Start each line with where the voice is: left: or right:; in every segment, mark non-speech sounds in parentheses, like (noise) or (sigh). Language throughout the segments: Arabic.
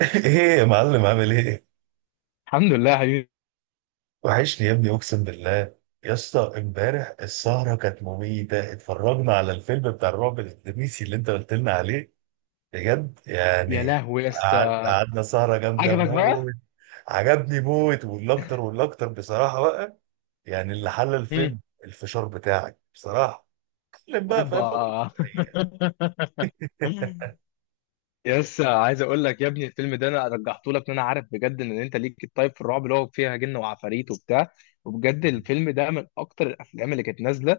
right: ايه يا معلم عامل ايه؟
left: الحمد لله يا حبيبي.
right: وحشني يا ابني اقسم بالله. يا اسطى امبارح السهرة كانت مميتة، اتفرجنا على الفيلم بتاع الرعب الاندونيسي اللي انت قلت لنا عليه بجد
left: يا
right: يعني.
left: لهوي يا اسطى.
right: قعدنا سهرة جامدة
left: عجبك بقى.
right: موت. عجبني موت، والاكتر والاكتر بصراحة بقى. يعني اللي حل
left: مم.
right: الفيلم الفشار بتاعك بصراحة. اتكلم بقى، فاهم،
left: اوبا.
right: بقول لك الحقيقة.
left: (laughs) يس، عايز اقول لك يا ابني الفيلم ده انا رجحته لك ان انا عارف بجد ان انت ليك الطيب في الرعب اللي هو فيها جن وعفاريت وبتاع. وبجد
right: (laughs)
left: الفيلم ده من اكتر الافلام اللي كانت نازله.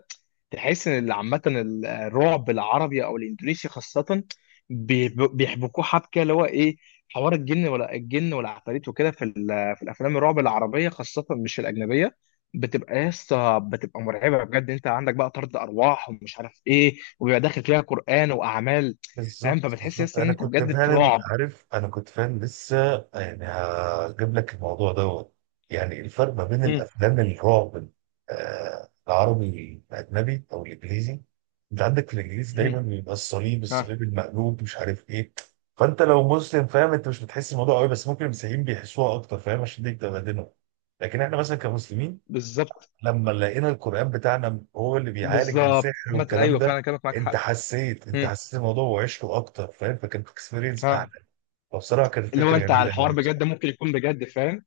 left: تحس ان عامه الرعب العربي او الاندونيسي خاصه، بيحبكوه حبكه اللي هو ايه، حوار الجن ولا الجن والعفاريت وكده في الافلام الرعب العربيه خاصه، مش الاجنبيه. بتبقى يسطا، بتبقى مرعبه بجد. انت عندك بقى طرد ارواح ومش عارف ايه وبيبقى داخل فيها قران واعمال. فاهم؟
right: بالظبط
left: فبتحس
right: بالظبط،
left: يس ان
right: انا
left: انت
right: كنت
left: بجد في
right: فعلا
left: رعب.
right: عارف، انا كنت فعلا لسه. يعني هجيب لك الموضوع دوت. يعني الفرق ما بين
left: مم.
right: الافلام الرعب، العربي الاجنبي او الانجليزي. انت عندك في الانجليزي
left: مم.
right: دايما بيبقى الصليب،
left: ها.
right: الصليب المقلوب، مش عارف ايه. فانت لو مسلم فاهم، انت مش بتحس الموضوع قوي، بس ممكن المسيحيين بيحسوها اكتر فاهم، عشان دي بتبقى دينهم. لكن احنا مثلا كمسلمين
left: بالظبط
right: لما لقينا القرآن بتاعنا هو اللي بيعالج
left: بالظبط.
right: السحر
left: عامة
right: والكلام
left: ايوه
right: ده.
left: فعلا كلامك معاك
right: انت
left: حق.
right: حسيت، انت
left: مم.
right: حسيت الموضوع وعشته اكتر فاهم، فكانت اكسبيرينس اعلى.
left: ها.
right: فبصراحه كانت
left: اللي هو
right: فكره
left: انت على
right: جميله
left: الحوار
right: قوي
left: بجد
right: بصراحه.
left: ممكن يكون بجد فاهم.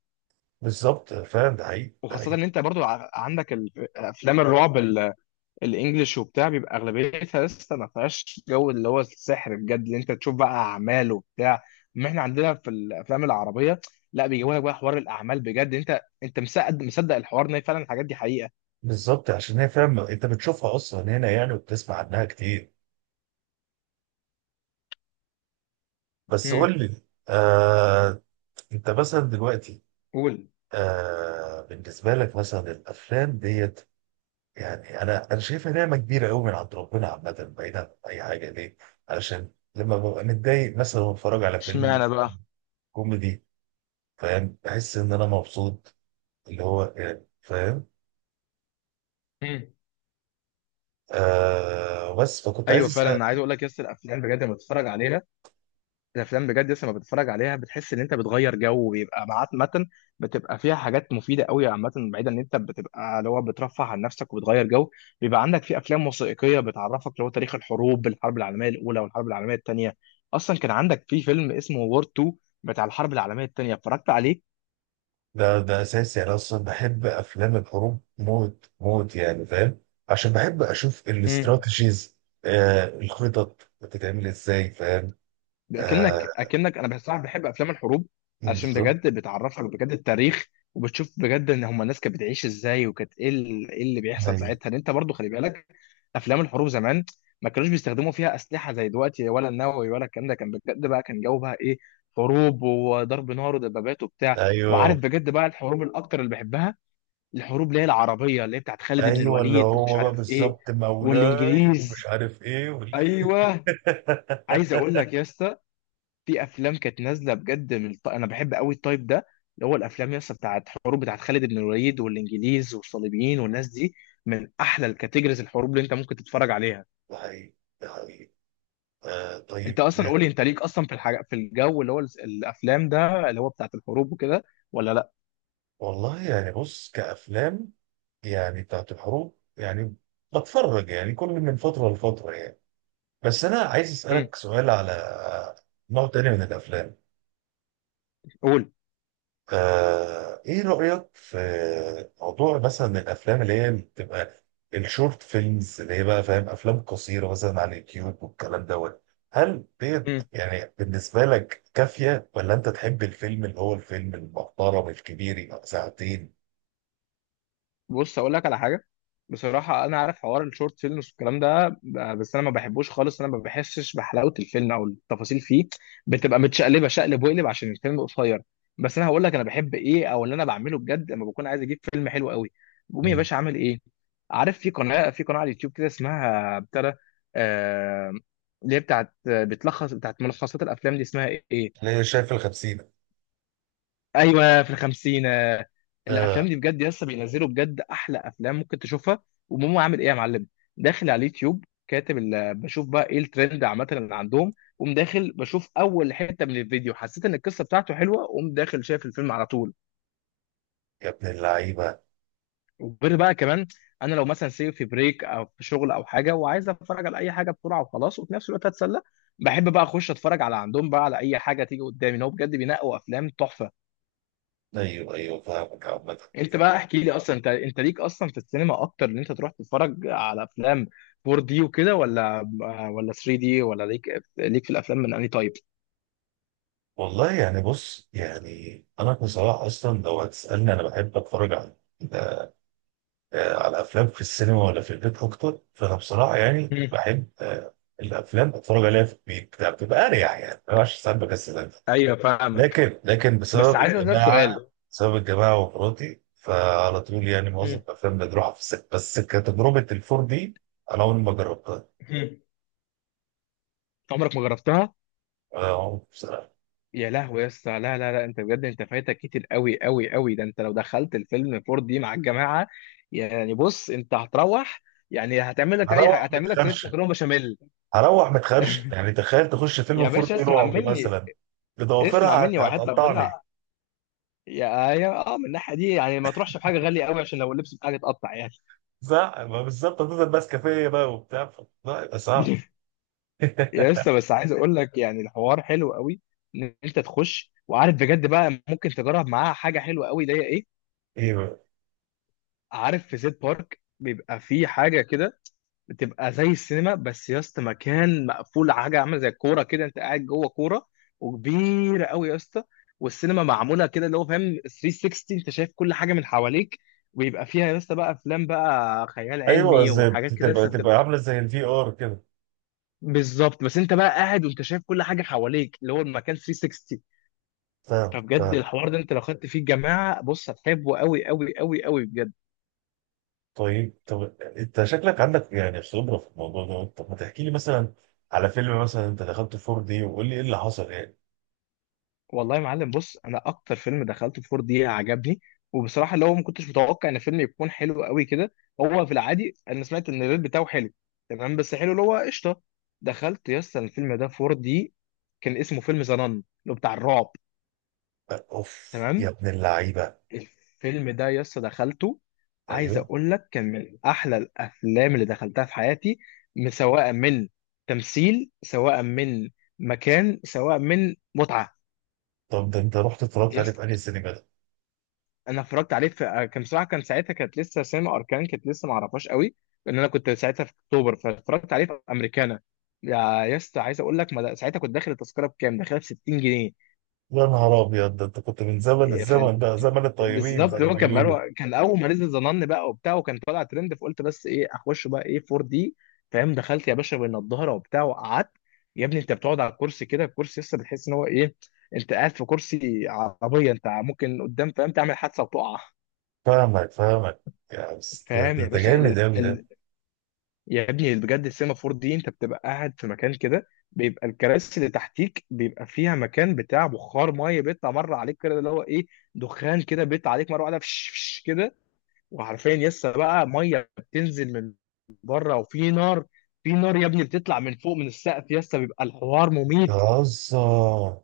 right: بالظبط فاهم، ده حقيقي، ده
left: وخاصة
right: حقيقي.
left: ان انت برضو عندك افلام الرعب الانجليش وبتاع بيبقى اغلبيتها لسه ما فيهاش جو اللي هو السحر بجد اللي انت تشوف بقى اعمال وبتاع. ما احنا عندنا في الافلام العربية لا، بيجيبوا لك بقى حوار الاعمال بجد. انت مصدق مصدق الحوار ان فعلا الحاجات دي حقيقة.
right: بالظبط عشان هي فاهم انت بتشوفها اصلا هنا يعني وبتسمع عنها كتير. بس
left: مم.
right: قول لي. آه، انت مثلا دلوقتي.
left: قول.
right: بالنسبه لك مثلا الافلام ديت، يعني انا شايفها نعمه كبيره قوي من عند ربنا عامه بعيدا عن اي حاجه، ليه؟ علشان لما ببقى متضايق مثلا واتفرج على فيلم
left: اشمعنى بقى؟
right: مثلا كوميدي فاهم، بحس ان انا مبسوط، اللي هو يعني فاهم. آه بس فكنت عايز
left: ايوه فعلا
right: اسال.
left: انا عايز اقول لك يس، الافلام بجد لما بتتفرج عليها، الافلام بجد يس لما بتتفرج عليها بتحس ان انت بتغير جو ويبقى معاك متن. بتبقى فيها حاجات مفيده قوي عامه، بعيدا ان انت بتبقى اللي هو بترفه عن نفسك وبتغير جو. بيبقى عندك في افلام وثائقيه بتعرفك اللي هو تاريخ الحروب، الحرب العالميه الاولى والحرب العالميه الثانيه. اصلا كان عندك في فيلم اسمه وور 2 بتاع الحرب العالميه الثانيه اتفرجت عليه.
right: ده ده اساسي، انا اصلا بحب افلام الحروب موت موت يعني فاهم. عشان بحب اشوف الاستراتيجيز، الخطط بتتعمل ازاي فاهم. آه،
left: اكنك انا بصراحه بحب افلام الحروب عشان
right: بالظبط.
left: بجد بتعرفك بجد التاريخ، وبتشوف بجد ان هم الناس كانت بتعيش ازاي وكانت ايه إيه اللي بيحصل
right: ايوه
left: ساعتها. ان انت برضو خلي بالك، افلام الحروب زمان ما كانوش بيستخدموا فيها اسلحه زي دلوقتي، ولا النووي ولا الكلام ده. كان بجد بقى كان جو بقى ايه، حروب وضرب نار ودبابات وبتاع.
right: ايوه،
left: وعارف بجد بقى الحروب الاكتر اللي بحبها، الحروب اللي هي العربيه، اللي هي بتاعت خالد بن
right: ايوه اللي
left: الوليد ومش
right: هو بقى
left: عارف ايه،
right: بالظبط، مولاي ومش
left: والانجليز.
right: عارف ايه وال...
left: ايوه، عايز اقول
right: (laughs)
left: لك يا اسطى، في افلام كانت نازله بجد انا بحب قوي التايب ده، اللي هو الافلام يس بتاعت حروب، بتاعت خالد بن الوليد والانجليز والصليبيين والناس دي. من احلى الكاتيجوريز الحروب اللي انت ممكن تتفرج عليها.
right: ده حقيقي، ده حقيقي. آه
left: انت
right: طيب.
left: اصلا قولي، انت ليك اصلا في الحاجه، في الجو اللي هو الافلام ده اللي هو بتاعت الحروب وكده ولا لا؟
right: والله يعني بص، كأفلام يعني بتاعت الحروب يعني بتفرج يعني كل من فترة لفترة يعني. بس أنا عايز
left: امم
right: أسألك سؤال على نوع تاني من الأفلام.
left: قول.
right: آه، ايه رأيك في موضوع مثلا الافلام اللي هي بتبقى الشورت فيلمز، اللي هي بقى فاهم افلام قصيرة مثلا على اليوتيوب والكلام دوت. هل ديت
left: امم
right: يعني بالنسبة لك كافية، ولا انت تحب الفيلم اللي هو الفيلم المحترم الكبير يبقى ساعتين؟
left: بص اقول لك على حاجه، بصراحه انا عارف حوار الشورت فيلمز والكلام ده، بس انا ما بحبوش خالص. انا ما بحسش بحلاوه الفيلم او التفاصيل فيه، بتبقى متشقلبه شقلب وقلب عشان الفيلم قصير. بس انا هقول لك انا بحب ايه، او اللي انا بعمله بجد لما بكون عايز اجيب فيلم حلو قوي، بقوم يا
right: مم.
left: باشا عامل ايه؟ عارف في قناه على اليوتيوب كده اسمها بتاع ده، آه، اللي هي بتاعت بتلخص بتاعت ملخصات الافلام دي، اسمها ايه،
right: اللي هي شايف الخمسين.
left: ايوه، في الخمسين، آه، الافلام
right: اه.
left: دي بجد لسه بينزلوا بجد احلى افلام ممكن تشوفها. وماما عامل ايه يا معلم، داخل على اليوتيوب كاتب بشوف بقى ايه الترند عامه اللي عندهم، قوم داخل بشوف اول حته من الفيديو، حسيت ان القصه بتاعته حلوه، قوم داخل شايف الفيلم على طول.
right: يا ابن اللعيبة.
left: وغير بقى كمان، انا لو مثلا سيب في بريك او في شغل او حاجه وعايز اتفرج على اي حاجه بسرعه وخلاص وفي نفس الوقت اتسلى، بحب بقى اخش اتفرج على عندهم بقى على اي حاجه تيجي قدامي، ان هو بجد بينقوا افلام تحفه.
right: ايوه ايوه فاهمك عامة.
left: انت بقى احكي لي، اصلا انت انت ليك اصلا في السينما اكتر، ان انت تروح تتفرج على افلام 4 دي وكده ولا 3 دي، ولا ليك، ليك في الافلام من انهي تايب؟
right: والله يعني بص، يعني انا بصراحة اصلا لو هتسألني انا بحب اتفرج على، آه، على افلام في السينما ولا في البيت اكتر، فانا بصراحه يعني
left: مم.
right: بحب، آه، الافلام اتفرج عليها في البيت، لا، بتبقى اريح يعني، ما بعرفش ساعات بكسل أنزل.
left: ايوه فاهمك.
right: لكن
left: بس
right: بسبب
left: عايز اسالك
right: الجماعه،
left: سؤال.
right: بسبب الجماعه ومراتي، فعلى طول يعني معظم
left: مم.
right: الافلام بنروحها في السينما. بس كتجربه الفور دي انا عمري ما جربتها.
left: مم. عمرك ما جربتها؟
right: أنا عمري بصراحه.
left: يا لهوي يا اسطى، لا لا لا، انت بجد انت فايتك كتير قوي قوي قوي. ده انت لو دخلت الفيلم 4 دي مع الجماعه، يعني بص انت هتروح، يعني هتعمل لك اي حاجه،
right: هروح
left: هتعمل لك صينيه
right: متخرشم،
left: مكرونه بشاميل.
right: هروح متخرشم يعني تخيل تخش فيلم
left: يا
right: فور
left: باشا
right: دي
left: اسمع
right: رعب
left: مني،
right: مثلا.
left: اسمع
right: بضوافرها
left: مني وحياة
right: هتقطعني.
left: ربنا، يا يا اه من الناحيه دي يعني ما تروحش بحاجه غاليه قوي عشان لو اللبس بتاعك اتقطع يعني.
right: صح، ما بالظبط هتفضل ماسكه فيا بقى وبتاع، لا يبقى صعب.
left: (laughs)
right: (laughs)
left: يا لسه، بس عايز اقول لك يعني، الحوار حلو قوي، ان انت تخش وعارف بجد بقى ممكن تجرب معاها حاجه حلوه قوي اللي هي ايه،
right: ايوه
left: عارف في زيت بارك بيبقى في حاجه كده، بتبقى زي السينما بس يا اسطى مكان مقفول، حاجه عامله زي الكوره كده، انت قاعد جوه كوره، وكبيره قوي يا اسطى. والسينما معموله كده اللي هو فاهم 360، انت شايف كل حاجه من حواليك، ويبقى فيها يا اسطى بقى افلام بقى خيال
right: ايوه،
left: علمي
right: زي
left: وحاجات كده
right: تبقى،
left: لسه
right: تبقى
left: بتبقى.
right: عامله زي الفي ار كده.
left: بالظبط، بس انت بقى قاعد وانت شايف كل حاجه حواليك، اللي هو المكان 360.
right: فاهم
left: فبجد
right: فاهم.
left: الحوار ده انت لو خدت فيه الجماعه، بص هتحبه قوي قوي قوي قوي بجد.
right: طيب. طب انت شكلك عندك يعني خبره في الموضوع ده، طب ما تحكي لي مثلا على فيلم مثلا انت دخلته 4 دي وقول لي ايه اللي حصل يعني.
left: والله يا معلم بص، انا اكتر فيلم دخلته في 4 دي عجبني، وبصراحه اللي هو ما كنتش متوقع ان الفيلم يكون حلو قوي كده. هو في العادي انا سمعت ان الريت بتاعه حلو، تمام، بس حلو اللي هو قشطه. دخلت يس الفيلم ده في 4 دي، كان اسمه فيلم زنان، اللي هو بتاع الرعب.
right: اوف يا
left: تمام.
right: ابن اللعيبه.
left: الفيلم ده يس دخلته، عايز
right: ايوه.
left: اقول لك كان من احلى الافلام اللي دخلتها في حياتي، سواء من تمثيل، سواء من مكان، سواء من متعه.
right: طب ده انت رحت اتفرجت عليه
left: يس،
right: في انهي سينما ده؟
left: انا اتفرجت عليه في كان بصراحه، كان ساعتها كانت لسه سينما اركان كانت لسه ما اعرفهاش قوي، لان انا كنت ساعتها في اكتوبر، فاتفرجت عليه في امريكانا. يا، يا اسطى عايز اقول لك ما ده- ساعتها كنت داخل التذكره بكام، داخلها ب 60 جنيه.
right: يا نهار ابيض، ده انت كنت من زمن،
left: إيه،
right: الزمن ده زمن الطيبين زي
left: بالظبط.
right: ما
left: هو كان
right: بيقولوا.
left: بقى كان اول ما نزل ظنن بقى وبتاع وكان طالع ترند، فقلت بس ايه اخش بقى ايه 4 دي. فاهم، دخلت يا باشا بين الظهر وبتاع وقعدت. يا ابني انت بتقعد على الكرسي كده، الكرسي لسه بتحس ان هو ايه، انت قاعد في كرسي عربيه، انت ممكن قدام فاهم تعمل حادثه وتقع.
right: فاهمك فاهمك. يا بس ده،
left: فاهم
right: ده
left: يا
right: ده
left: باشا ال
right: جامد قوي ده.
left: ال يا ابني بجد السيمافور دي انت بتبقى قاعد في مكان كده، بيبقى الكراسي اللي تحتيك بيبقى فيها مكان بتاع بخار ميه بيطلع مره عليك كده اللي هو ايه، دخان كده بيطلع عليك مره واحده، فش فش كده. وعارفين يسا بقى ميه بتنزل من بره، وفي نار، في نار يا ابني بتطلع من فوق من السقف يسا، بيبقى الحوار مميت.
right: بتهزر.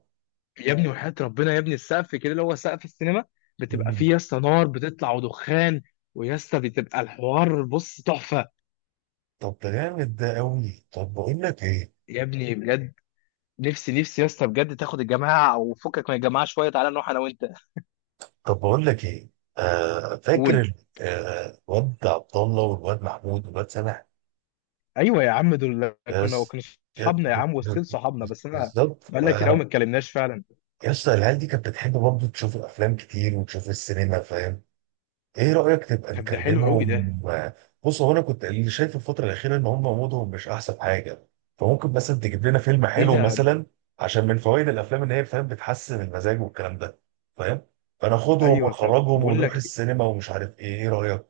left: يا ابني، يا وحياة ربنا يا ابني، السقف كده اللي هو سقف السينما بتبقى فيه يسا نار بتطلع ودخان، ويسا بتبقى الحوار بص تحفه.
right: طب ده جامد ده قوي. طب بقول لك ايه،
left: يا ابني بجد، نفسي نفسي يا اسطى بجد تاخد الجماعه او فكك من الجماعه شويه، تعالى نروح انا وانت.
right: طب بقول لك ايه. آه فاكر
left: قول.
right: ال- آه، الواد عبد الله والواد محمود والواد سامح.
left: ايوه يا عم، دول كنا
right: يس.
left: كنا
right: يا-
left: صحابنا يا
right: ب-
left: عم وستيل
right: ب-
left: صحابنا، بس انا
right: بالظبط.
left: بقالنا كتير قوي ما
right: آه،
left: اتكلمناش فعلا.
right: يس العيال دي كانت بتحب برضه تشوف الافلام كتير وتشوف السينما فاهم. ايه رأيك تبقى
left: طب ده حلو قوي ده.
right: نكلمهم؟ بص هو انا كنت اللي شايف الفترة الأخيرة ان هم مودهم مش احسن حاجة، فممكن مثلا تجيب لنا فيلم
left: ايه
right: حلو
left: ده.
right: مثلا، عشان من فوائد الافلام ان هي فاهم بتحسن المزاج والكلام ده فاهم.
left: (laughs)
right: فناخدهم
left: ايوه، طب
right: ونخرجهم
left: بقول
right: ونروح
left: لك،
right: السينما ومش عارف ايه، ايه رأيك؟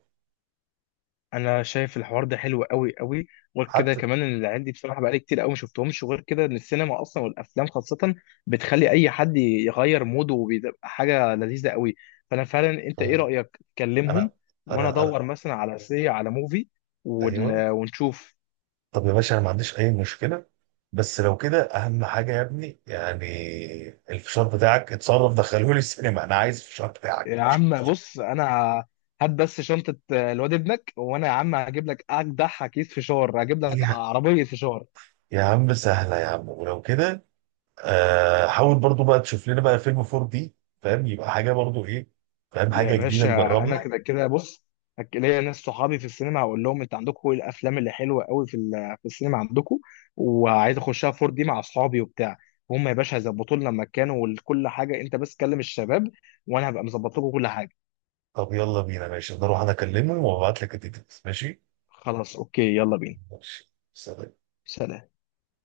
left: انا شايف الحوار ده حلو قوي قوي، وغير كده
right: حتى.
left: كمان ان العيال دي بصراحه بقالي كتير قوي ما شفتهمش، وغير كده ان السينما اصلا والافلام خاصه بتخلي اي حد يغير موده وبيبقى حاجه لذيذه قوي. فانا فعلا، انت ايه
right: آه،
left: رايك تكلمهم،
right: انا
left: وانا
right: انا.
left: ادور مثلا على سي، على موفي ون...
right: ايوه.
left: ونشوف
right: طب يا باشا انا ما عنديش اي مشكلة، بس لو كده اهم حاجة يا ابني يعني الفشار بتاعك اتصرف، دخلهولي السينما، انا عايز الفشار بتاعك.
left: يا عم بص، انا هات بس شنطه الواد ابنك، وانا يا عم هجيب لك اجدع كيس فشار، هجيب لك عربيه فشار.
right: يا عم سهلة يا عم، ولو كده. آه حاول برضو بقى تشوف لنا بقى فيلم 4 دي، فاهم، يبقى حاجة برضو، ايه، فاهم،
left: يا
right: حاجة جديدة
left: باشا انا
right: نجربها.
left: كده كده بص، ليا ناس صحابي في السينما، هقول لهم انت عندكم ايه الافلام اللي حلوه قوي في السينما عندكم، وعايز اخشها 4 دي مع اصحابي وبتاع. هم يا باشا هيظبطوا لنا المكان وكل حاجه، انت بس كلم الشباب، وانا هبقى مظبط لكم كل حاجه.
right: طب يلا بينا، ماشي، انا اروح انا اكلمه وابعت لك الديتيلز ماشي.
left: خلاص اوكي، يلا بينا.
right: ماشي سلام.
left: سلام.